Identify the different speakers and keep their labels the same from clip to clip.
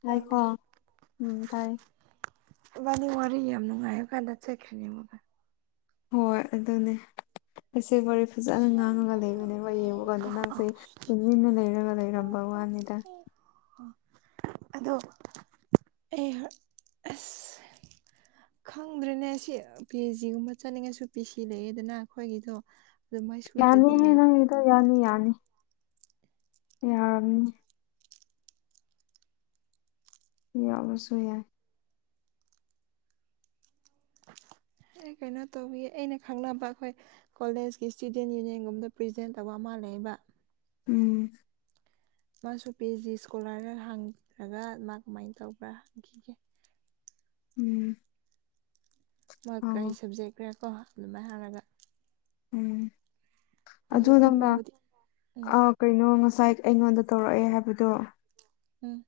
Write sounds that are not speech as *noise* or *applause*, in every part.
Speaker 1: ꯇꯥꯏꯀꯣ
Speaker 2: ꯇꯥꯕ꯭ꯔꯥ
Speaker 1: ꯎꯝ ꯇꯥꯏ
Speaker 2: ꯏꯕꯥꯅꯤ ꯋꯥꯔꯤ ꯌꯥꯝ ꯅꯨꯡꯉꯥꯏꯔ ꯀꯥꯟꯗ ꯆꯠꯈ꯭ꯔꯦꯅꯦꯕꯒ
Speaker 1: ꯍꯣꯏ ꯑꯗꯨꯅꯦ ꯑꯁꯤ ꯋꯥꯔꯤ ꯐꯖꯅ ꯉꯥꯡꯉꯒ ꯂꯩꯕꯅꯦꯕ ꯌꯦꯡꯕ ꯀꯥꯟꯗ ꯅꯪꯁꯦ ꯇꯨꯃꯤꯟꯅ ꯂꯩꯔꯒ ꯂꯩꯔꯝꯕ ꯋꯥꯅꯤꯗ
Speaker 2: ꯑꯗꯣ ꯑꯩ ꯑꯁ ꯈꯪꯗ꯭ꯔꯤꯅꯦ ꯁꯤ ꯄꯤꯆ ꯖꯤꯒꯨꯝꯕ ꯆꯠꯅꯤꯡꯉꯁꯨ ꯄꯤ ꯁꯤ ꯂꯩꯌꯦꯗꯅ ꯑꯩꯈꯣꯏꯒꯤꯗꯣ ꯑꯗꯨꯃꯥꯏ ꯁꯨꯗ꯭ꯔꯗꯤ
Speaker 1: ꯌꯥꯅꯤꯍꯦ
Speaker 2: ꯂꯩ
Speaker 1: ꯅꯪ ꯒꯤꯗꯣ ꯌꯥꯅꯤ ꯌꯥꯅꯤ ꯌꯥꯔꯅꯤ ꯌꯥꯎꯕꯁꯨ ꯌꯥꯏ
Speaker 2: ꯑꯩ ꯀꯩꯅꯣ ꯇꯧꯋꯤ ꯑꯩꯅ ꯈꯪꯅꯕ ꯑꯩꯈꯣꯏ ꯀꯣꯂꯦꯖꯀꯤ ꯏꯁꯇꯨꯗꯦꯟ ꯌꯨꯅꯤꯌꯟꯒꯨꯝꯗ ꯄ꯭ꯔꯖꯦꯟ ꯇꯧꯕ ꯑꯃꯜꯂꯩꯕ
Speaker 1: ꯎꯝ
Speaker 2: ꯃꯥꯁꯨ ꯄꯤ ꯑꯩꯆ ꯗꯤ ꯏꯁꯀꯣꯂꯥꯔꯗ ꯍꯥꯡꯈ꯭ꯔꯒ ꯃꯥ ꯀꯃꯥꯏꯅ ꯇꯧꯕ꯭ꯔꯥ ꯍꯪꯈꯤꯒꯦ
Speaker 1: ꯎꯝ
Speaker 2: ꯃꯣꯏ
Speaker 1: ꯑꯧ
Speaker 2: ꯀꯔꯤ ꯁꯕꯖꯦꯛꯈ꯭ꯔꯦꯀꯣ ꯑꯗꯨꯃꯥꯏꯅ ꯍꯥꯏꯔꯒ
Speaker 1: ꯎꯝ ꯑꯗꯨ
Speaker 2: ꯑꯩ
Speaker 1: ꯅꯪꯅ
Speaker 2: ꯃꯥꯕꯨꯗꯤ ꯎꯝ
Speaker 1: ꯑ ꯀꯩꯅꯣ ꯉꯁꯥꯏ ꯑꯩꯉꯣꯟꯗ ꯇꯧꯔꯛꯑꯦ ꯍꯥꯏꯕꯗꯣ
Speaker 2: ꯎꯝ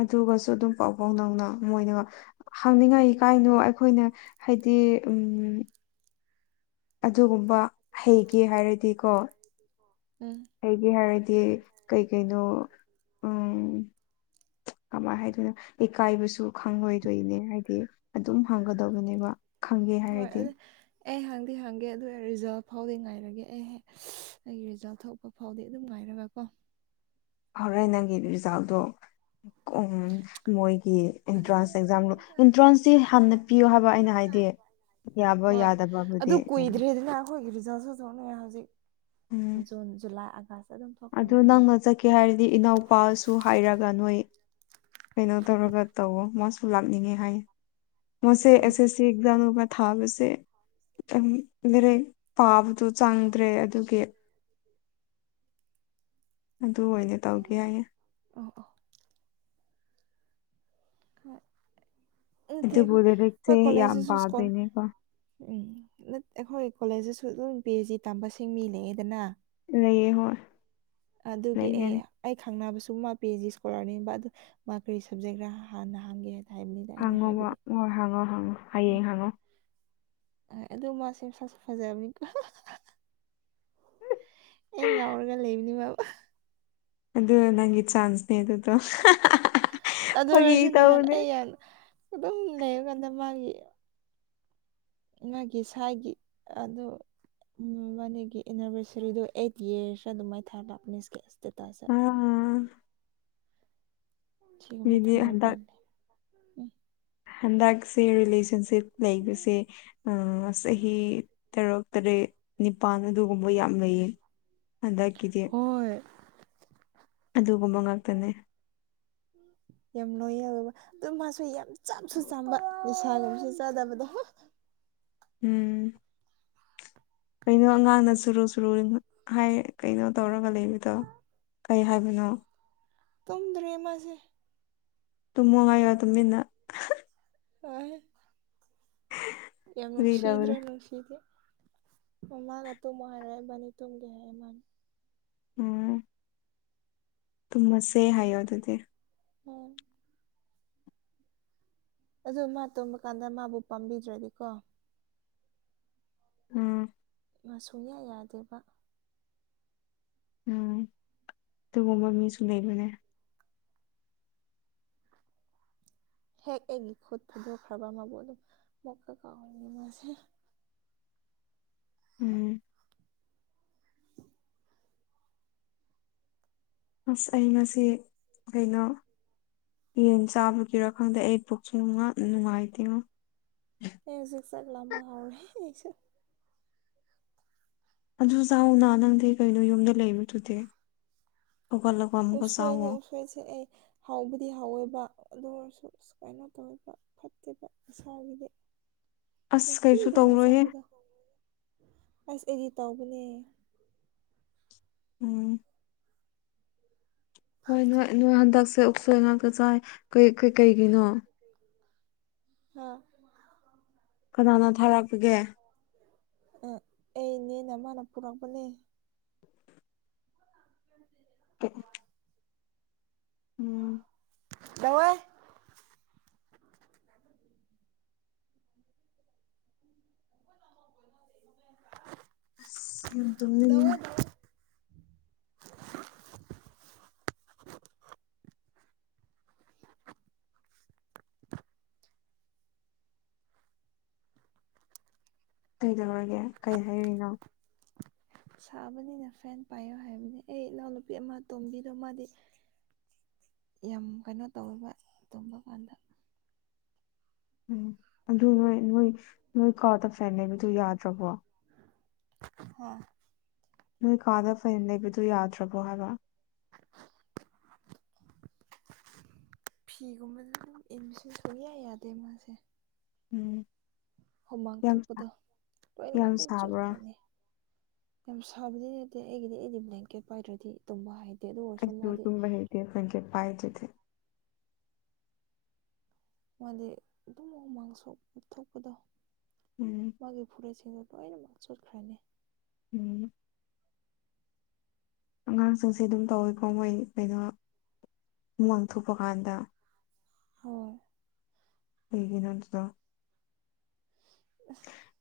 Speaker 1: ꯑꯗꯨꯒꯁꯨ ꯑꯗꯨꯝ ꯄꯥꯎ ꯐꯥꯎ ꯅꯪꯅ ꯃꯣꯏꯅꯒ ꯍꯪꯅꯤꯡꯉꯥꯏ ꯀꯥꯏꯅꯣ ꯑꯩꯈꯣꯏꯅ ꯍꯥꯏꯗꯤ ꯎꯝ ꯑꯗꯨꯒꯨꯝꯕ ꯍꯩꯒꯦ ꯍꯥꯏꯔꯗꯤꯀꯣ
Speaker 2: ꯎꯝ
Speaker 1: ꯑꯩꯒꯤꯦ ꯍꯥꯏꯔꯗꯤ ꯀꯩꯀꯩꯅꯣ ꯎꯝ ꯀꯃꯥꯏꯅ ꯍꯥꯏꯗꯣꯏꯅꯣ ꯂꯩꯀꯥꯏꯕꯁꯨ ꯈꯪꯂꯣꯏꯗꯣꯏꯅꯦ ꯍꯥꯏꯗꯤ ꯑꯗꯨꯝ ꯍꯪꯒꯗꯕꯅꯦꯕ
Speaker 2: ꯍꯣꯏ ꯑꯗꯨ ꯑꯩ ꯍꯪꯗꯤ ꯍꯪꯒꯦ ꯑꯗꯨ ꯔꯤꯖꯜ ꯐꯥꯎꯗꯤ ꯉꯥꯏꯔꯒꯦ ꯑꯩꯍꯦꯛ ꯑꯩꯒꯤ ꯔꯤꯖꯜꯠ ꯊꯣꯛꯄ ꯐꯥꯎꯗꯤ ꯑꯗꯨꯝ ꯉꯥꯏꯔꯒ ꯀꯣ
Speaker 1: ꯍꯧꯔꯦ ꯅꯪꯒꯤ ꯔꯤꯖꯥꯜꯗꯣ ꯃꯣꯏꯒꯤ ꯑꯦꯟꯇ꯭ꯔꯥꯟꯁ ꯑꯦꯛꯖꯥꯝ
Speaker 2: ꯑꯁ
Speaker 1: ꯑꯦꯟꯇ꯭ꯔꯥꯟꯁꯁꯤ ꯍꯥꯟꯅ ꯄꯤꯌꯨ ꯍꯥꯏꯕ ꯑꯩꯅ ꯍꯥꯏꯗꯤ ꯌꯥꯕꯣ
Speaker 2: ꯍꯣꯏ ꯑꯗꯨ
Speaker 1: ꯌꯥꯗꯕꯕꯨꯗꯤ ꯀꯩꯩꯅꯣ
Speaker 2: ꯀꯨꯏꯗ꯭ꯔꯦꯗꯅ ꯑꯩꯈꯣꯏꯒꯤ ꯔꯤꯖꯜꯁꯨ ꯊꯣꯛꯅꯌꯦ ꯍꯧꯖꯤꯛ
Speaker 1: ꯎꯝ
Speaker 2: ꯖꯨꯟ ꯖꯨꯂꯥꯏ ꯑꯥꯒꯁ
Speaker 1: ꯑꯗꯨ ꯅꯪꯅ ꯆꯠꯀꯦ ꯍꯥꯏꯔꯗꯤ ꯏꯅꯥꯎꯄꯥꯁꯨ ꯍꯥꯏꯔꯒ ꯅꯣꯏ ꯀꯩꯅꯣ ꯇꯧꯔꯒ ꯇꯧꯋꯣ ꯃꯥꯁꯨ ꯂꯥꯛꯅꯤꯡꯉꯦ ꯍꯥꯏ ꯃꯁꯦ ꯑꯦꯁ
Speaker 2: ꯍꯣꯏ
Speaker 1: ꯑꯦꯁ ꯁꯤ ꯑꯦꯛꯖꯝ ꯊꯥꯕꯁꯦ ꯃꯔꯦ ꯄꯥꯕꯗꯨ ꯆꯪꯗ꯭ꯔꯦ ꯑꯗꯨꯒꯤ ꯑꯗꯨ ꯑꯣꯏꯅ ꯇꯧꯒꯦ ꯍꯥꯏꯌꯦ
Speaker 2: ꯑ ꯑ ꯍꯣꯏ ꯎ ꯊ
Speaker 1: ꯑꯗꯨꯕꯨ
Speaker 2: ꯍꯣꯏ
Speaker 1: ꯂꯥꯏꯔꯤꯛꯁꯦ
Speaker 2: ꯍꯣꯏ
Speaker 1: ꯌꯥꯝ
Speaker 2: ꯀꯣꯂꯦꯖꯁꯤꯁꯨ ꯁꯀꯣꯜ
Speaker 1: ꯄꯥꯗꯣꯏꯅꯦꯀꯣ
Speaker 2: ꯎꯝ ꯑꯩꯈꯣꯏ ꯀꯣꯂꯦꯖꯇꯁꯨ ꯑꯗꯨꯝ ꯄꯤ ꯑꯩꯆ ꯗꯤ ꯇꯝꯕꯁꯤꯡ ꯃꯤ ꯂꯩꯑꯦꯗꯅ
Speaker 1: ꯂꯩꯌꯦ ꯍꯣꯏ
Speaker 2: ꯑꯗꯨꯒꯤ ꯑꯦ
Speaker 1: ꯂꯩꯒꯅꯤ
Speaker 2: ꯑꯩ ꯈꯪꯅꯕ ꯁꯨꯝ ꯃꯥ ꯄꯤ ꯑꯩꯆ ꯗꯤ ꯏꯁꯀꯣꯂꯔꯅꯤꯕ ꯑꯗꯨ ꯃꯥ ꯀꯔꯤ ꯁꯞꯖꯦꯛ ꯈꯔ ꯍꯥꯟꯅ ꯍꯥꯡꯒꯦ ꯍꯥꯏ
Speaker 1: ꯍꯪꯉꯣꯕ ꯍꯣꯏ ꯍꯪꯉꯣ ꯍꯥꯡꯉꯣ ꯍꯌꯦꯡ ꯍꯪꯉꯣ
Speaker 2: ꯍ ꯑꯗꯨ ꯃꯥꯁꯦ ꯐꯁ ꯐꯖꯕꯅꯤꯀꯣ ꯑꯩ ꯉꯥꯎꯔꯒ ꯂꯩꯕꯅꯤ ꯃꯥꯕ
Speaker 1: ꯑꯗꯨꯗ ꯅꯪꯒꯤ ꯆꯥꯟꯁꯅꯦꯗꯨꯣ ꯐ ꯇꯎꯅꯦ
Speaker 2: ꯑꯦꯟ ꯑꯗꯨꯝ ꯂꯩꯔꯀꯥꯟꯗ ꯃꯥꯒꯤ ꯃꯥꯒꯤ ꯁ꯭ꯋꯥꯥꯏꯒꯤ ꯑꯗꯨ ꯎꯝꯕꯥꯅꯤꯒꯤ ꯑꯦꯅꯤꯚꯔꯁꯔꯤꯗꯣ ꯑꯩꯠ ꯌꯔꯁ ꯑꯗꯨꯝ ꯃꯥꯏ ꯊꯥꯔ ꯂꯥꯛꯄꯅꯦ ꯏꯁꯀꯤ ꯏꯁꯇꯦꯇꯥꯁ
Speaker 1: ꯎ
Speaker 2: ꯁꯤꯒꯨꯝꯗꯤ
Speaker 1: ꯃꯤꯗꯤ
Speaker 2: ꯊꯃꯣꯏ
Speaker 1: ꯍꯟꯗꯛ
Speaker 2: ꯄꯥꯏꯂꯦ
Speaker 1: ꯍꯟꯗꯛꯁꯦ ꯔꯤꯂꯦꯁꯟꯁꯤꯞ ꯂꯩꯕꯁꯦ ꯑ ꯆꯍꯤ ꯇꯔꯨꯛ ꯇꯔꯦꯠ ꯅꯤꯄꯥꯜ ꯑꯗꯨꯒꯨꯝꯕ ꯌꯥꯝ ꯂꯩꯌꯦ ꯑꯗꯀꯗ
Speaker 2: ꯍꯣꯏ
Speaker 1: ꯑꯗꯨꯒꯨꯝꯕ ꯉꯥꯛꯇꯅꯦ
Speaker 2: ꯌꯥꯝ ꯅꯣꯏꯌꯦꯕ ꯑꯗꯨ ꯃꯥꯁꯨ ꯌꯥꯝ ꯆꯥꯁꯨ ꯆꯥꯕ ꯅꯤꯁꯥꯒꯨꯝꯁ ꯆꯥꯗꯕꯗꯣ
Speaker 1: ꯎꯝ ꯀꯩꯅꯣ ꯑꯉꯥꯡꯅ ꯁꯨꯔꯨ ꯁꯨꯔꯨ ꯍꯥꯏ ꯀꯩꯅꯣ ꯇꯧꯔꯒ ꯂꯩꯕꯗꯣ ꯀꯩ ꯍꯥꯏꯕꯅꯣ
Speaker 2: ꯇꯨꯝꯗ꯭ꯔꯔꯤ ꯃꯥꯁꯦ
Speaker 1: ꯇꯨꯝꯃꯣꯉꯥꯏꯣ ꯇꯃꯤꯟꯅ
Speaker 2: ꯑ ꯌꯥꯝ ꯃꯁꯤꯗ꯭ꯔꯦ
Speaker 1: ꯐꯔꯤꯗꯕꯅꯦ
Speaker 2: ꯃꯅꯨꯡꯁꯤꯗꯦ ꯃꯃꯒ ꯇꯨꯝ ꯍꯔꯦ ꯃꯥꯅꯤ ꯇꯨꯝꯒꯦ ꯍꯥꯏꯦꯃꯅꯤ
Speaker 1: ꯎꯝ ꯇꯨꯝꯃꯁꯦ ꯍꯥꯏꯌꯣ ꯑꯗꯨꯗꯤ
Speaker 2: ꯎꯝ ꯑꯗ ꯃꯥ ꯇꯣꯝꯕ ꯀꯥꯟꯗ ꯃꯥꯕꯨ ꯄꯥꯝꯕꯤꯗ꯭ꯔꯗꯤꯀꯣ
Speaker 1: ꯎꯝ
Speaker 2: ꯁꯨꯡꯌꯥ ꯌꯥꯗꯦꯕ
Speaker 1: ꯎꯝ ꯑꯗꯨꯒꯨꯝꯕ ꯃꯤꯁꯨ ꯂꯩꯕꯅꯦ
Speaker 2: ꯍꯦꯛ ꯑꯩꯒꯤ ꯈꯨꯠ ꯊꯥꯗꯣꯛꯈ꯭ꯔꯕ ꯃꯕꯨ ꯑꯗꯨꯝ ꯃꯨꯛꯀ ꯀꯥꯎꯔꯤꯅꯤ ꯃꯣꯏꯁꯦ꯫
Speaker 1: ꯎꯝ ꯑꯁ ꯑꯩ ꯉꯁꯤ ꯀꯩꯅꯣ ꯌꯦꯟ ꯆꯥꯕꯒꯤꯔꯥ ꯈꯪꯗꯦ ꯑꯩ ꯄꯨꯛꯁꯨ ꯅꯨꯡꯉꯥ ꯅꯨꯡꯉꯥꯏꯇꯦꯉꯣ
Speaker 2: ꯑꯩ ꯍꯧꯖꯤꯛ ꯆꯥꯛ ꯂꯥꯝꯕꯥ ꯍꯧꯔꯦ ꯑꯩꯁꯨ꯫
Speaker 1: ꯑꯗꯨ ꯆꯥꯎꯅꯥ ꯅꯪꯗꯤ ꯀꯩꯅꯣ ꯌꯨꯝꯗ ꯂꯩꯕꯗꯨꯗꯤ ꯍꯧꯒꯠꯂꯒ ꯑꯃꯨꯛꯀ
Speaker 2: ꯎꯁꯣꯏꯅꯤ
Speaker 1: ꯆꯥꯋꯣ
Speaker 2: ꯎꯁꯣꯏꯁꯦ ꯑꯩ ꯍꯥꯎꯕꯗꯤ ꯍꯥꯎꯋꯦꯕ ꯑꯗꯨ ꯑꯣꯏꯔꯁꯨ ꯁꯨꯃꯥꯏꯅ ꯇꯧꯋꯦꯕ ꯐꯠꯇꯦꯕ ꯏꯁꯥꯒꯤꯗꯤ
Speaker 1: ꯑꯁ
Speaker 2: ꯅꯨꯡꯇꯤ
Speaker 1: ꯀꯩꯁꯨ
Speaker 2: ꯑꯗꯨꯃꯥꯏꯅ
Speaker 1: ꯇꯧꯔꯣꯏꯍꯦ
Speaker 2: ꯆꯥꯕꯗꯣ ꯑꯁ ꯑꯩꯗꯤ ꯇꯧꯕꯅꯦ
Speaker 1: ꯎꯝ ꯍꯣꯏ ꯅꯣꯏ ꯅꯣꯏ ꯍꯟꯗꯛꯁꯦ ꯎꯠꯁꯣꯏ ꯉꯥꯛꯇ ꯆꯥꯏ ꯀꯩ ꯀꯩ ꯀꯩꯒꯤꯅꯣ
Speaker 2: ꯍꯥ
Speaker 1: ꯀꯅꯥꯅ ꯊꯥꯔꯛꯄꯒꯦ
Speaker 2: ꯑ ꯑꯩꯅꯦ ꯅꯃꯥꯅ ꯄꯨꯔꯛꯄꯅꯦ
Speaker 1: ꯎꯝ
Speaker 2: ꯇꯧ *unintelligible* *unintelligible*
Speaker 1: ꯑꯁ ꯌꯥꯝ ꯇꯝꯅꯤꯡꯉꯦ
Speaker 2: ꯗꯋꯥꯏ ꯗꯋꯥꯏ
Speaker 1: ꯀꯩꯗꯧꯔꯒꯦ ꯀꯩ ꯍꯥꯏꯔꯤꯅꯣ
Speaker 2: ꯁꯥꯕꯅꯤꯅ ꯐꯦꯟ ꯄꯥꯏꯌꯣ ꯍꯥꯏꯕꯅꯦ ꯑꯩ ꯏꯅꯥꯎꯅꯨꯄꯤ ꯑꯃ ꯇꯣꯝꯕꯤꯗꯣ ꯃꯥꯗꯤ꯫ ꯌꯥꯝ ꯀꯩꯅꯣ ꯇꯧꯋꯦꯕ ꯇꯨꯝꯕ ꯀꯥꯟꯗ
Speaker 1: ꯎꯝ ꯑꯗꯨ ꯅꯣꯏ ꯅꯣꯏ ꯅꯣꯏ ꯀꯥꯗ ꯐꯦꯟ ꯂꯩꯕꯗꯣ ꯌꯥꯗ꯭ꯔꯕꯣ
Speaker 2: ꯍꯣꯏ
Speaker 1: ꯅꯣꯏ ꯀꯥꯗ ꯐꯦꯟ ꯂꯩꯕꯗꯣ ꯌꯥꯗ꯭ꯔꯕꯣ ꯍꯥꯏꯕ
Speaker 2: *unintelligible* ꯐꯤꯒꯨꯝꯕ ꯑꯗꯨꯝ ꯏꯟꯕꯁꯦ ꯁꯨꯛꯌꯥ ꯌꯥꯗꯦ ꯃꯥꯁꯦ
Speaker 1: ꯎꯝ
Speaker 2: ꯍꯨꯃꯥꯡ
Speaker 1: ꯌꯥꯝ
Speaker 2: ꯊꯣꯛꯄꯗ ꯂꯣꯏꯅꯃꯛ
Speaker 1: ꯌꯥꯝ
Speaker 2: ꯑꯗꯨꯝ
Speaker 1: ꯁꯥꯕ꯭ꯔꯥ
Speaker 2: ꯆꯣꯠꯈ꯭ꯔꯅꯤ ꯌꯥꯝ ꯁꯥꯕꯗꯤ ꯅꯠꯇꯦ ꯑꯩꯒꯤꯗꯤ ꯑꯩꯗꯤ ꯕ꯭ꯂꯥꯡꯀꯦꯠ ꯄꯥꯏꯗ꯭ꯔꯗꯤ ꯇꯨꯝꯃꯣ ꯍꯥꯏꯗꯦ ꯑꯗꯣ
Speaker 1: ꯑꯩꯁꯨ ꯇꯨꯝꯕ ꯍꯩꯇꯦ ꯕ꯭ꯂꯥꯡꯀꯦꯠ ꯄꯥꯏꯗ꯭ꯔꯗꯤ
Speaker 2: ꯃꯥꯗꯤ ꯑꯗꯨꯝ ꯍꯨꯃꯥꯡ ꯁꯧꯕ ꯊꯣꯛꯄꯗꯣ
Speaker 1: ꯎꯝ
Speaker 2: ꯃꯥꯒꯤ ꯐꯨꯔꯤꯠꯁꯤꯡꯗꯣ ꯂꯣꯏꯅꯃꯛ ꯆꯣꯠꯈ꯭ꯔꯅꯤ
Speaker 1: ꯎꯝ ꯑꯉꯥꯡꯁꯤꯡꯁꯦ ꯑꯗꯨꯝ ꯇꯧꯋꯦꯀꯣ ꯃꯣꯏ ꯀꯩꯅꯣ ꯍꯨꯃꯥꯡ ꯊꯣꯛꯄ ꯀꯥꯟꯗ
Speaker 2: ꯍꯣꯏ
Speaker 1: ꯀꯩꯒꯤꯅꯣ ꯑꯗꯨꯗꯣ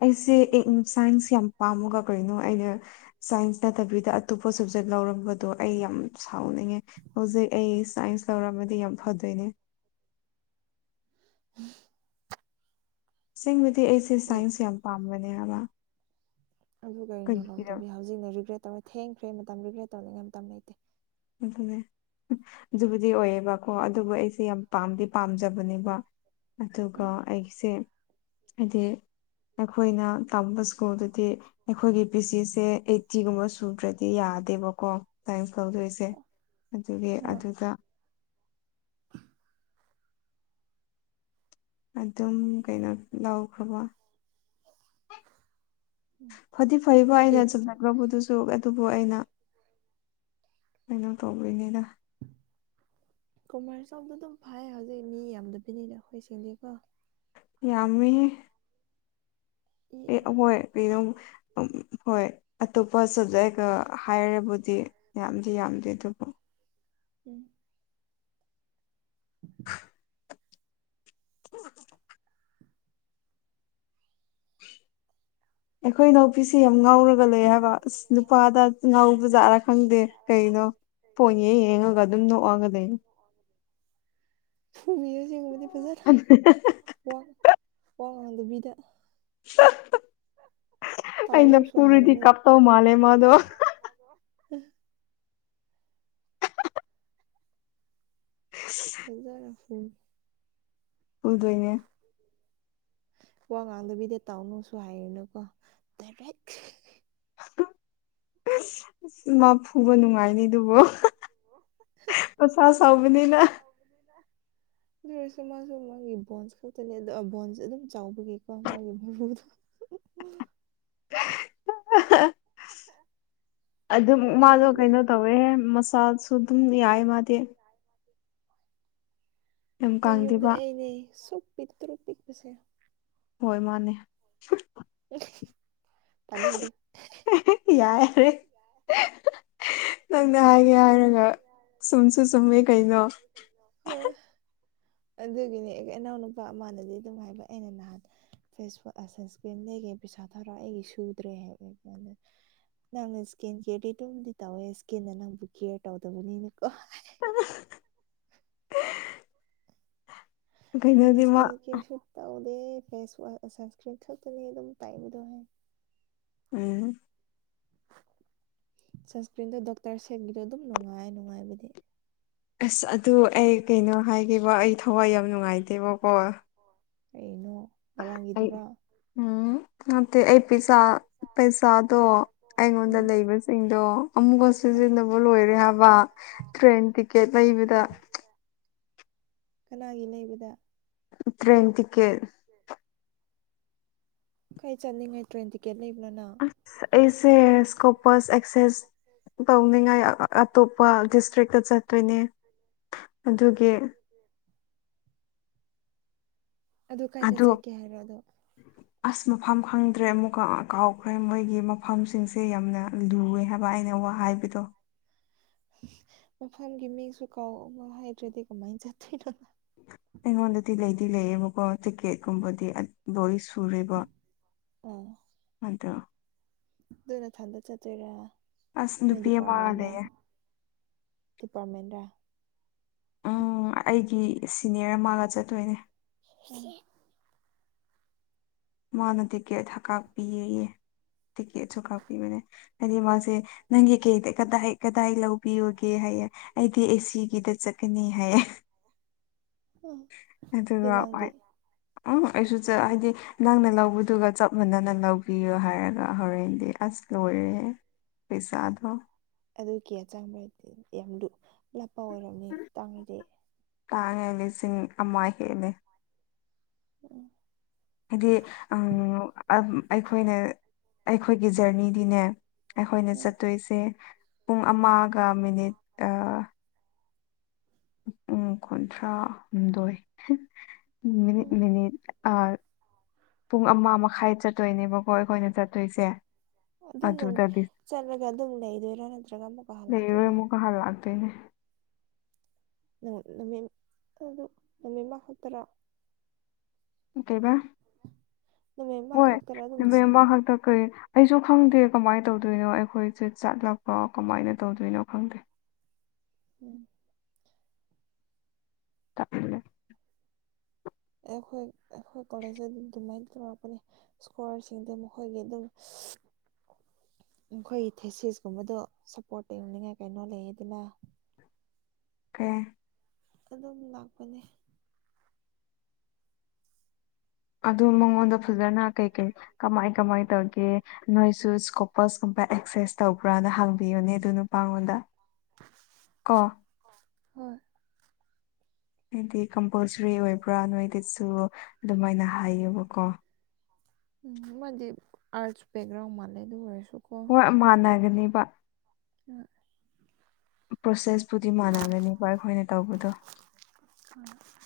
Speaker 1: ꯑꯩꯁꯦ
Speaker 2: ꯅꯪꯗꯤ
Speaker 1: ꯁꯥꯏꯟꯁ ꯌꯥꯝ ꯄꯥꯝꯃꯒ ꯀꯩꯅꯣ ꯑꯩꯅ ꯁꯥꯏꯟꯁ ꯅꯠꯇꯕꯤꯗ ꯑꯇꯣꯞꯄ ꯁꯕꯖꯦꯛ ꯂꯧꯔꯝꯕꯗꯣ ꯑꯩ ꯌꯥꯝ ꯁꯥꯎꯅꯤꯡꯉꯦ ꯍꯧꯖꯤꯛ ꯑꯩ ꯁꯥꯏꯟꯁ ꯂꯧꯔꯃꯗꯤ ꯌꯥꯝ ꯐꯗꯣꯏꯅꯦ
Speaker 2: *unintelligible*
Speaker 1: ꯑꯁꯦꯡꯕꯗꯤ ꯑꯩꯁꯦ
Speaker 2: ꯌꯦꯞ
Speaker 1: ꯁꯥꯏꯟꯁ ꯌꯥꯝ ꯄꯥꯝꯕꯅꯦ ꯍꯥꯏꯕ
Speaker 2: ꯑꯗꯨ ꯀꯔꯤꯅꯣ
Speaker 1: ꯀꯩꯒꯤꯔ
Speaker 2: ꯂꯧꯗꯕꯤ ꯍꯧꯖꯤꯛꯅ ꯔꯤꯒ꯭ꯔꯦꯠ ꯇꯧꯔꯦ ꯊꯦꯡꯈ꯭ꯔꯦ ꯃꯇꯝ ꯔꯤꯒ꯭ꯔꯦꯠ ꯇꯧꯅꯤꯡꯉꯩ ꯃꯇꯝ ꯂꯩꯇꯦ
Speaker 1: ꯑꯗꯨꯅꯦ ꯑꯗꯨꯕꯨꯗꯤ ꯑꯣꯏꯌꯦꯕꯀꯣ ꯑꯗꯨꯕꯨ ꯑꯩꯁꯦ ꯌꯥꯝ ꯄꯥꯝꯗꯤ ꯄꯥꯝꯖꯕꯅꯦꯕ ꯑꯗꯨꯀꯣ
Speaker 2: ꯎꯝ
Speaker 1: ꯑꯩꯁꯦ ꯍꯥꯏꯗꯤ ꯑꯩꯈꯣꯏꯅ ꯇꯝꯕ ꯁ꯭ꯀꯨꯜꯗꯨꯗꯤ ꯑꯩꯈꯣꯏꯒꯤ ꯄꯤ ꯁꯤꯁꯦ ꯑꯥꯏꯇꯤꯒꯨꯝꯕ ꯁꯨꯗ꯭ꯔꯗꯤ ꯌꯥꯗꯦꯕꯀꯣ ꯁꯥꯏꯟꯁ ꯂꯧꯗꯣꯏꯁꯦ ꯁꯦ ꯑꯗꯨꯒꯤ
Speaker 2: ꯍꯣꯏ
Speaker 1: ꯑꯗꯨꯗ ꯑꯗꯨꯝ ꯀꯩꯅꯣ ꯂꯧꯈ꯭ꯔꯕ
Speaker 2: ꯎꯝ
Speaker 1: ꯐꯠꯇ ꯐꯩꯕ
Speaker 2: ꯑꯦ
Speaker 1: ꯑꯩꯩꯅ ꯆ ꯊ꯭ꯔꯕꯨ ꯇꯁꯨ ꯑꯗꯣ ꯑꯩꯅ ꯀꯩꯅꯣ ꯇꯧꯕꯗꯅꯤꯅ
Speaker 2: ꯀꯣꯃꯔꯁ ꯆꯥꯎꯥꯎꯗ ꯑꯗꯨꯝ ꯐꯥꯏ ꯍꯧꯖꯤꯛ ꯃꯤ ꯌꯥꯝꯗꯕꯤꯅꯤꯅ ꯑꯩꯈꯣꯏꯁꯤꯡꯗꯤꯀꯣ
Speaker 1: ꯌꯥꯝꯃꯤ
Speaker 2: ꯏ
Speaker 1: ꯑꯦ ꯍꯣꯏ ꯀ ꯑꯗꯨꯝ ꯎ ꯍꯣꯏ ꯑꯇꯣꯞꯄ ꯁꯕꯖꯦꯛꯀ ꯍꯥꯏꯔꯕꯨꯗꯤ ꯌꯥꯝꯗꯤ ꯌꯥꯝꯗꯦ ꯑꯗꯨ
Speaker 2: ꯎꯝ
Speaker 1: *unintelligible* ꯑꯩꯈꯣꯏ ꯅꯥꯎꯄꯤꯁꯤ ꯌꯥꯝ ꯉꯥꯎꯔꯒ ꯂꯩ ꯍꯥꯏꯕ ꯑꯁ ꯅꯨꯄꯥꯗ ꯉꯥꯎꯕꯖꯥꯠꯔꯥ ꯈꯪꯗꯦ ꯀꯩꯅꯣ ꯄꯣꯏꯉꯦ ꯌꯦꯡꯉꯒ ꯑꯗꯨꯝ ꯅꯣꯛꯑꯒ ꯂꯩ
Speaker 2: ꯐꯕꯤꯏ ꯌꯦ ꯎꯨꯝꯕꯗꯤ ꯐꯖꯥ
Speaker 1: ꯑ
Speaker 2: ꯋꯥ ꯋꯥ ꯉꯥꯡꯗꯨꯕꯤꯗ
Speaker 1: ꯑꯩꯅ
Speaker 2: ꯇꯥꯎꯅꯨꯁꯨ
Speaker 1: ꯄꯨꯔꯨꯗꯤ
Speaker 2: ꯍꯥꯏꯔꯅꯨ
Speaker 1: ꯀꯥꯞꯇꯧ ꯃꯥꯜꯂꯦ ꯃꯥꯗꯣ
Speaker 2: ꯎꯝ ꯍꯖꯔ ꯐꯨ
Speaker 1: ꯎꯗ ꯑꯣꯏꯅꯅꯦ
Speaker 2: ꯋꯥ ꯉꯥꯡꯗꯕꯤꯗ ꯇꯥꯎꯅꯨꯁꯨ ꯍꯥꯏꯔꯤꯅꯀꯣ ꯗꯥꯏꯔꯦꯛ
Speaker 1: ꯑ ꯑꯁ ꯃꯥ ꯐꯨꯕ ꯅꯨꯡꯉꯥꯏꯅꯤ ꯑꯗꯨꯕꯣ ꯑꯣꯁꯥ ꯁꯕꯅꯤꯅ
Speaker 2: ꯀꯂ ꯑꯗꯨ ꯑꯣꯏꯔꯁꯨ ꯃꯥꯁꯨ ꯃꯥꯒꯤ ꯕꯣꯟꯁ ꯈꯛꯇꯅꯦ ꯑꯗꯣ ꯕꯣꯟꯁ ꯑꯗꯨꯝ ꯆꯥꯎꯕꯒꯤꯀꯣ ꯃꯥꯒꯤ ꯃꯔꯨꯗꯣ *unintelligible*
Speaker 1: *unintelligible* ꯑꯗꯨꯝ ꯃꯥꯗꯣ
Speaker 2: ꯑꯩꯅꯦ
Speaker 1: ꯀꯩꯅꯣ ꯇꯧꯋꯦ ꯃꯆꯥꯁꯨ ꯑꯗꯨꯝ ꯌꯥꯏ
Speaker 2: ꯑꯩꯈꯣꯏ
Speaker 1: ꯃꯥꯗꯤ ꯌꯥꯝ
Speaker 2: ꯑꯩꯈꯣꯏ ꯌꯨꯝꯗ
Speaker 1: ꯀꯪꯗꯦꯕ
Speaker 2: ꯑꯩꯅꯦ ꯁꯨꯛ ꯄꯤꯛ ꯇꯔꯨꯛ ꯄꯤꯛꯄꯁꯦ
Speaker 1: ꯍꯣꯏ ꯃꯥꯅꯦ
Speaker 2: ꯇꯅꯤꯗꯦ
Speaker 1: ꯌꯥꯔꯦ ꯅꯪꯅ ꯍꯥꯏꯒꯦ ꯍꯥꯏꯔꯒ ꯁꯨꯝꯁꯨ ꯆꯨꯝꯃꯦ ꯀꯩꯅꯣ
Speaker 2: ꯍꯣꯏ ꯑꯗꯨꯒꯤꯅꯦ ꯑꯩ ꯏꯅꯥꯎꯅ ꯅꯨꯄꯥ ꯑꯃꯅꯗꯤ ꯑꯗꯨꯝ ꯍꯥꯏꯕ ꯑꯩꯅ ꯅꯍꯥꯟ ꯐꯦꯁꯕꯨꯛ ꯁꯟꯁꯀ꯭ꯔꯤꯟ ꯂꯩꯒ ꯄꯩꯁꯥ ꯊꯧꯔꯛ ꯑꯩꯒꯤ ꯁꯨꯗ꯭ꯔꯦ ꯅꯪꯅ ꯏꯁꯀꯤꯟ ꯀꯦꯌꯔꯗꯤ ꯑꯗꯨꯝꯗꯤ ꯇꯧꯋꯦ ꯏꯁꯀꯤꯟꯗ ꯅꯪꯕꯨ ꯀꯦꯌꯔ ꯇꯧꯗꯕꯅꯤꯅꯦꯀꯣ
Speaker 1: ꯑ
Speaker 2: ꯑꯦ
Speaker 1: ꯀꯩꯅꯣꯗꯤ
Speaker 2: ꯑꯦꯁ
Speaker 1: ꯃꯥ
Speaker 2: ꯀꯦ ꯀ ꯁ ꯇꯗ ꯐꯦꯁ ꯁꯁꯀ ꯁꯇꯅꯤ ꯑꯗꯨꯝ ꯇꯥꯏꯕꯗ ꯍꯥꯏ
Speaker 1: ꯎꯝ
Speaker 2: ꯁꯟꯁꯀ꯭ꯔꯤꯟꯗꯣ ꯗꯣꯛꯇꯔ ꯁꯦꯦꯛꯒꯤꯗꯣ ꯑꯗꯨꯝ ꯅꯨꯡꯉꯥꯏ ꯅꯨꯡꯉꯥꯏꯕꯗꯤ
Speaker 1: ꯑꯁ ꯑꯗꯨ ꯑꯩ ꯀꯩꯅꯣ ꯍꯥꯏꯒꯕ ꯑꯩ ꯊꯋꯥꯏ ꯌꯥꯝ ꯅꯨꯡꯉꯥꯏꯇꯦꯕꯀꯣ
Speaker 2: ꯀꯩꯅꯣ
Speaker 1: ꯑꯩ
Speaker 2: ꯉꯔꯥꯡꯒꯤꯗꯨꯔꯥ
Speaker 1: ꯎꯝ ꯅꯠꯇꯦ ꯑꯩ ꯄꯥ ꯄꯩꯁꯥꯗꯣ ꯑꯩꯉꯣꯟꯗ
Speaker 2: ꯎꯝ
Speaker 1: ꯂꯩꯕꯁꯤꯡꯗꯣ ꯑꯃꯨꯛꯀ
Speaker 2: ꯑꯣ
Speaker 1: ꯁꯤꯖꯤꯟꯅꯕ ꯂꯣꯏꯔꯦ ꯍꯥꯏꯕ ꯇ꯭ꯔꯦꯟ ꯇꯤꯛꯀꯦꯠ ꯂꯩꯕꯗ
Speaker 2: ꯀꯅꯥꯒꯤ ꯂꯩꯕꯗ
Speaker 1: ꯇ꯭ꯔꯦꯟꯦꯟꯇꯤꯀꯦ
Speaker 2: ꯀꯩ ꯆꯠꯅꯤꯡꯉꯥꯏ ꯇ꯭ꯔꯦꯟ ꯇꯤꯛꯀꯦꯠ ꯂꯩꯕꯅꯣꯅ
Speaker 1: ꯑꯁ ꯑꯩꯁꯦ ꯁ꯭ꯀꯣꯄꯁ ꯑꯦꯛꯁꯦꯁ ꯇꯧꯅꯤꯡꯉꯥꯏ ꯑꯇꯣꯞꯄ ꯗꯤꯁꯇ꯭ꯔꯤꯛꯇ ꯆꯠꯇꯣꯏꯅꯦ
Speaker 2: ꯎ
Speaker 1: ꯑꯗꯨꯒꯤ
Speaker 2: ꯑꯗꯨ ꯀꯥꯏꯗ
Speaker 1: ꯑꯗꯣ
Speaker 2: ꯆꯠꯀꯦ ꯍꯥꯏꯔꯣ ꯑꯗꯣ
Speaker 1: ꯑꯁ ꯃꯐꯝ ꯈꯪꯗ꯭ꯔꯦ ꯑꯃꯨꯛ ꯀꯥꯎꯈ꯭ꯔꯦ ꯃꯣꯏꯒꯤ ꯃꯝꯁꯤꯡꯁꯦ ꯌꯥꯝꯅ ꯂꯨꯑꯦ ꯍꯥꯏꯕ ꯑꯩꯅ ꯋꯥ ꯍꯥꯏꯕꯗꯣ
Speaker 2: ꯃꯐꯝꯒꯤ ꯃꯤꯁꯨ ꯀꯥꯎꯕ ꯍꯥꯏꯗ꯭ꯔꯗꯤ ꯀꯃꯥꯏꯅ ꯆꯠꯇꯣꯏꯅꯣꯣ
Speaker 1: ꯑꯩꯉꯣꯟꯗꯗꯤ ꯂꯩꯗꯤ ꯂꯩꯌꯦꯕꯀꯣ ꯇꯤꯛꯀꯦꯠꯀꯨꯝꯕꯗꯤ ꯂꯣꯏ ꯁꯨꯔꯦꯕ
Speaker 2: ꯑꯣ
Speaker 1: ꯑꯗꯣ
Speaker 2: ꯑꯗꯨꯅ ꯅꯊꯟꯗ ꯆꯠꯇꯣꯏꯔꯥ
Speaker 1: ꯑꯁ
Speaker 2: ꯅꯣꯏ
Speaker 1: ꯅꯨꯄꯤ ꯑꯃ
Speaker 2: ꯗꯤꯄꯥꯔꯠꯃꯦꯟꯔ
Speaker 1: ꯂꯩꯌꯦ
Speaker 2: ꯗꯤꯄꯥꯔꯠꯃꯦꯟ ꯔ
Speaker 1: ꯎꯝ ꯑꯩꯒꯤ ꯁꯤꯅꯤꯌꯔ ꯑꯃꯒ ꯆꯠꯇꯣꯏꯅꯦ
Speaker 2: *unintelligible*
Speaker 1: ꯃꯥꯅ ꯇꯤꯛꯀꯦꯠ ꯀꯥꯞꯄꯤꯌꯦ ꯇꯤꯛꯀꯦꯠꯁꯨ ꯀꯥꯞꯄꯤꯕꯅꯦ ꯍꯥꯏꯗꯤ ꯃꯥꯁꯦ ꯅꯪꯒꯤ ꯀꯩꯗ ꯀꯗꯥꯏ ꯀꯗꯥꯏ ꯂꯧꯕꯤꯌꯣꯒꯦ ꯍꯥꯏꯌꯦꯦ ꯑꯩꯗꯤ ꯑꯦꯁꯤꯒꯤꯗ ꯆꯠꯀꯅꯤ ꯍꯥꯏꯌꯦ
Speaker 2: ꯎꯝ ꯑꯗꯨ
Speaker 1: ꯑꯗꯨꯒ
Speaker 2: ꯅꯪꯗꯤ
Speaker 1: ꯎꯝ ꯑꯩꯁꯨ ꯍꯥꯏꯗꯤ ꯅꯪꯅ ꯂꯧꯕꯗꯨꯒ ꯆꯞ ꯃꯥꯟꯅꯅ ꯂꯧꯕꯤꯌꯣ ꯍꯥꯏꯔꯒ ꯍꯣꯔꯦꯟꯗꯤ ꯑꯁ ꯂꯣꯏꯔꯦꯍꯦ ꯄꯩꯁꯥꯗꯣ
Speaker 2: ꯑꯗꯨ ꯀꯦ ꯑ ꯆꯪꯕꯗꯤ ꯌꯥꯝ ꯂꯥꯞꯄ ꯑꯣꯏꯔꯝꯅꯤ ꯇꯥꯡꯂꯗꯤ
Speaker 1: ꯇꯥꯡꯉꯦ ꯂꯤꯁꯤꯡ ꯑꯃ ꯍꯦꯜꯂꯦ
Speaker 2: ꯎꯝ
Speaker 1: ꯍꯥꯏꯗꯤ ꯑꯩꯈꯣꯏꯅ ꯑꯩꯈꯣꯏꯒꯤ ꯖꯔꯅꯤꯗꯤꯅꯦ ꯑꯩꯈꯣꯏꯅ
Speaker 2: ꯎꯝ
Speaker 1: ꯆꯠꯇꯣꯏꯁꯦ ꯄꯨꯡ ꯑꯃꯒ ꯃꯤꯅꯤꯠ ꯄꯨꯡ ꯀꯨꯟꯊ꯭ꯔꯥꯍꯨꯝꯗꯣꯏ ꯃꯤꯅꯤꯠ
Speaker 2: ꯎꯝ
Speaker 1: ꯃꯤꯅꯤꯠ ꯑꯃ ꯄꯨꯡ ꯑꯃ ꯃꯈꯥꯏ ꯆꯠꯇꯣꯏꯅꯦꯕꯀꯣ ꯑꯩꯈꯣꯏꯅ ꯆꯠꯇꯣꯏꯁꯦ
Speaker 2: ꯑꯗꯨꯝ
Speaker 1: ꯑꯗꯨꯗꯗꯤ
Speaker 2: ꯆꯠꯂꯒ ꯑꯗꯨꯝ ꯂꯩꯗꯣꯏꯔꯥ ꯅꯠꯇ꯭ꯔꯒ ꯑꯃꯨꯛꯀ ꯍꯜꯂꯛꯇꯣꯏꯔꯥ
Speaker 1: ꯍꯜꯂꯥꯛꯇꯣꯏꯅꯦ
Speaker 2: ꯅꯨ ꯅꯨꯃꯤꯠ ꯑꯗꯣ ꯅꯨꯃꯤꯠ ꯃꯥ ꯈꯛꯇꯔ
Speaker 1: ꯀꯩꯕꯥ
Speaker 2: ꯅꯨꯃꯤꯠ ꯃꯥ ꯈꯥꯛꯇꯔ ꯑꯗꯨꯝ
Speaker 1: ꯅꯨꯃꯤꯠ ꯑꯃ
Speaker 2: *unintelligible*
Speaker 1: ꯈꯛꯇ ꯀꯩ ꯑꯩꯁꯨ ꯈꯪꯗꯦ ꯀꯃꯥꯏꯅ ꯇꯧꯗꯣꯏꯅꯣ ꯑꯩꯈꯣꯏꯁꯦ ꯆꯠꯂꯒ ꯀꯃꯥꯏꯅ ꯇꯧꯗꯣꯏꯅꯣ ꯈꯪꯗꯦ
Speaker 2: *inaudible*
Speaker 1: *unintelligible*
Speaker 2: ꯑꯩꯈꯣꯏ ꯑꯩꯈꯣꯏ ꯀꯣꯂꯦꯖ ꯑꯗꯨꯃꯥꯏꯅ ꯇꯧꯔꯛꯄꯅꯦ ꯏꯁꯀꯣꯔꯁꯤꯡꯗ ꯃꯈꯣꯏꯒꯤ ꯑꯗꯨꯝ ꯃꯈꯣꯏꯒꯤ ꯊꯦꯁꯤꯁꯀꯨꯝꯕꯗꯣ ꯁꯞꯄꯣꯔꯠ ꯇꯧꯔꯅꯤꯡꯉꯥꯏ ꯀꯩꯅꯣ ꯂꯩ ꯑꯗꯨꯅ
Speaker 1: ꯀꯦ
Speaker 2: ꯑꯗꯨꯝ ꯂꯥꯛꯄꯅꯦ
Speaker 1: ꯑꯗꯨ ꯃꯉꯣꯟꯗ ꯐꯖꯅ ꯀꯩꯀꯩ ꯀꯃꯥꯏ ꯀꯃꯥꯏ ꯇꯧꯒꯦ ꯅꯣꯏꯁꯨ ꯁꯀꯣꯄꯁ ꯀꯨꯝꯕ ꯑꯦꯛꯁꯦꯁ ꯇꯧꯕ꯭ꯔꯅ ꯍꯥꯡꯕꯤꯌꯨꯅꯦ ꯑꯗꯨꯅ ꯃꯉꯣꯟꯗ ꯀꯣ
Speaker 2: ꯍꯣꯏ
Speaker 1: ꯍꯥꯏꯗꯤ ꯀꯝꯄꯜꯁꯔꯤ ꯑꯣꯏꯕ꯭ꯔꯥ ꯅꯣꯏꯗꯁꯨ ꯑꯗꯨꯃꯥꯏꯅ ꯍꯥꯏꯌꯣꯕꯀꯣ
Speaker 2: ꯎꯝ ꯃꯥꯗꯤ ꯑꯔꯠꯁ ꯄꯦꯛꯒ꯭ꯔꯥꯎ ꯃꯥ ꯂꯩꯗꯧꯔꯦꯁꯨ
Speaker 1: ꯍꯣꯏ ꯃꯥꯟꯅꯒꯅꯦꯕ
Speaker 2: *inaudible*
Speaker 1: ꯄ꯭ꯔꯣꯁꯦꯁꯄꯨꯗꯤ ꯃꯥꯟꯅꯒꯅꯤꯕ ꯑꯩꯈꯣꯏꯅ ꯇꯧꯕꯗꯣ
Speaker 2: ꯎꯝ *inaudible*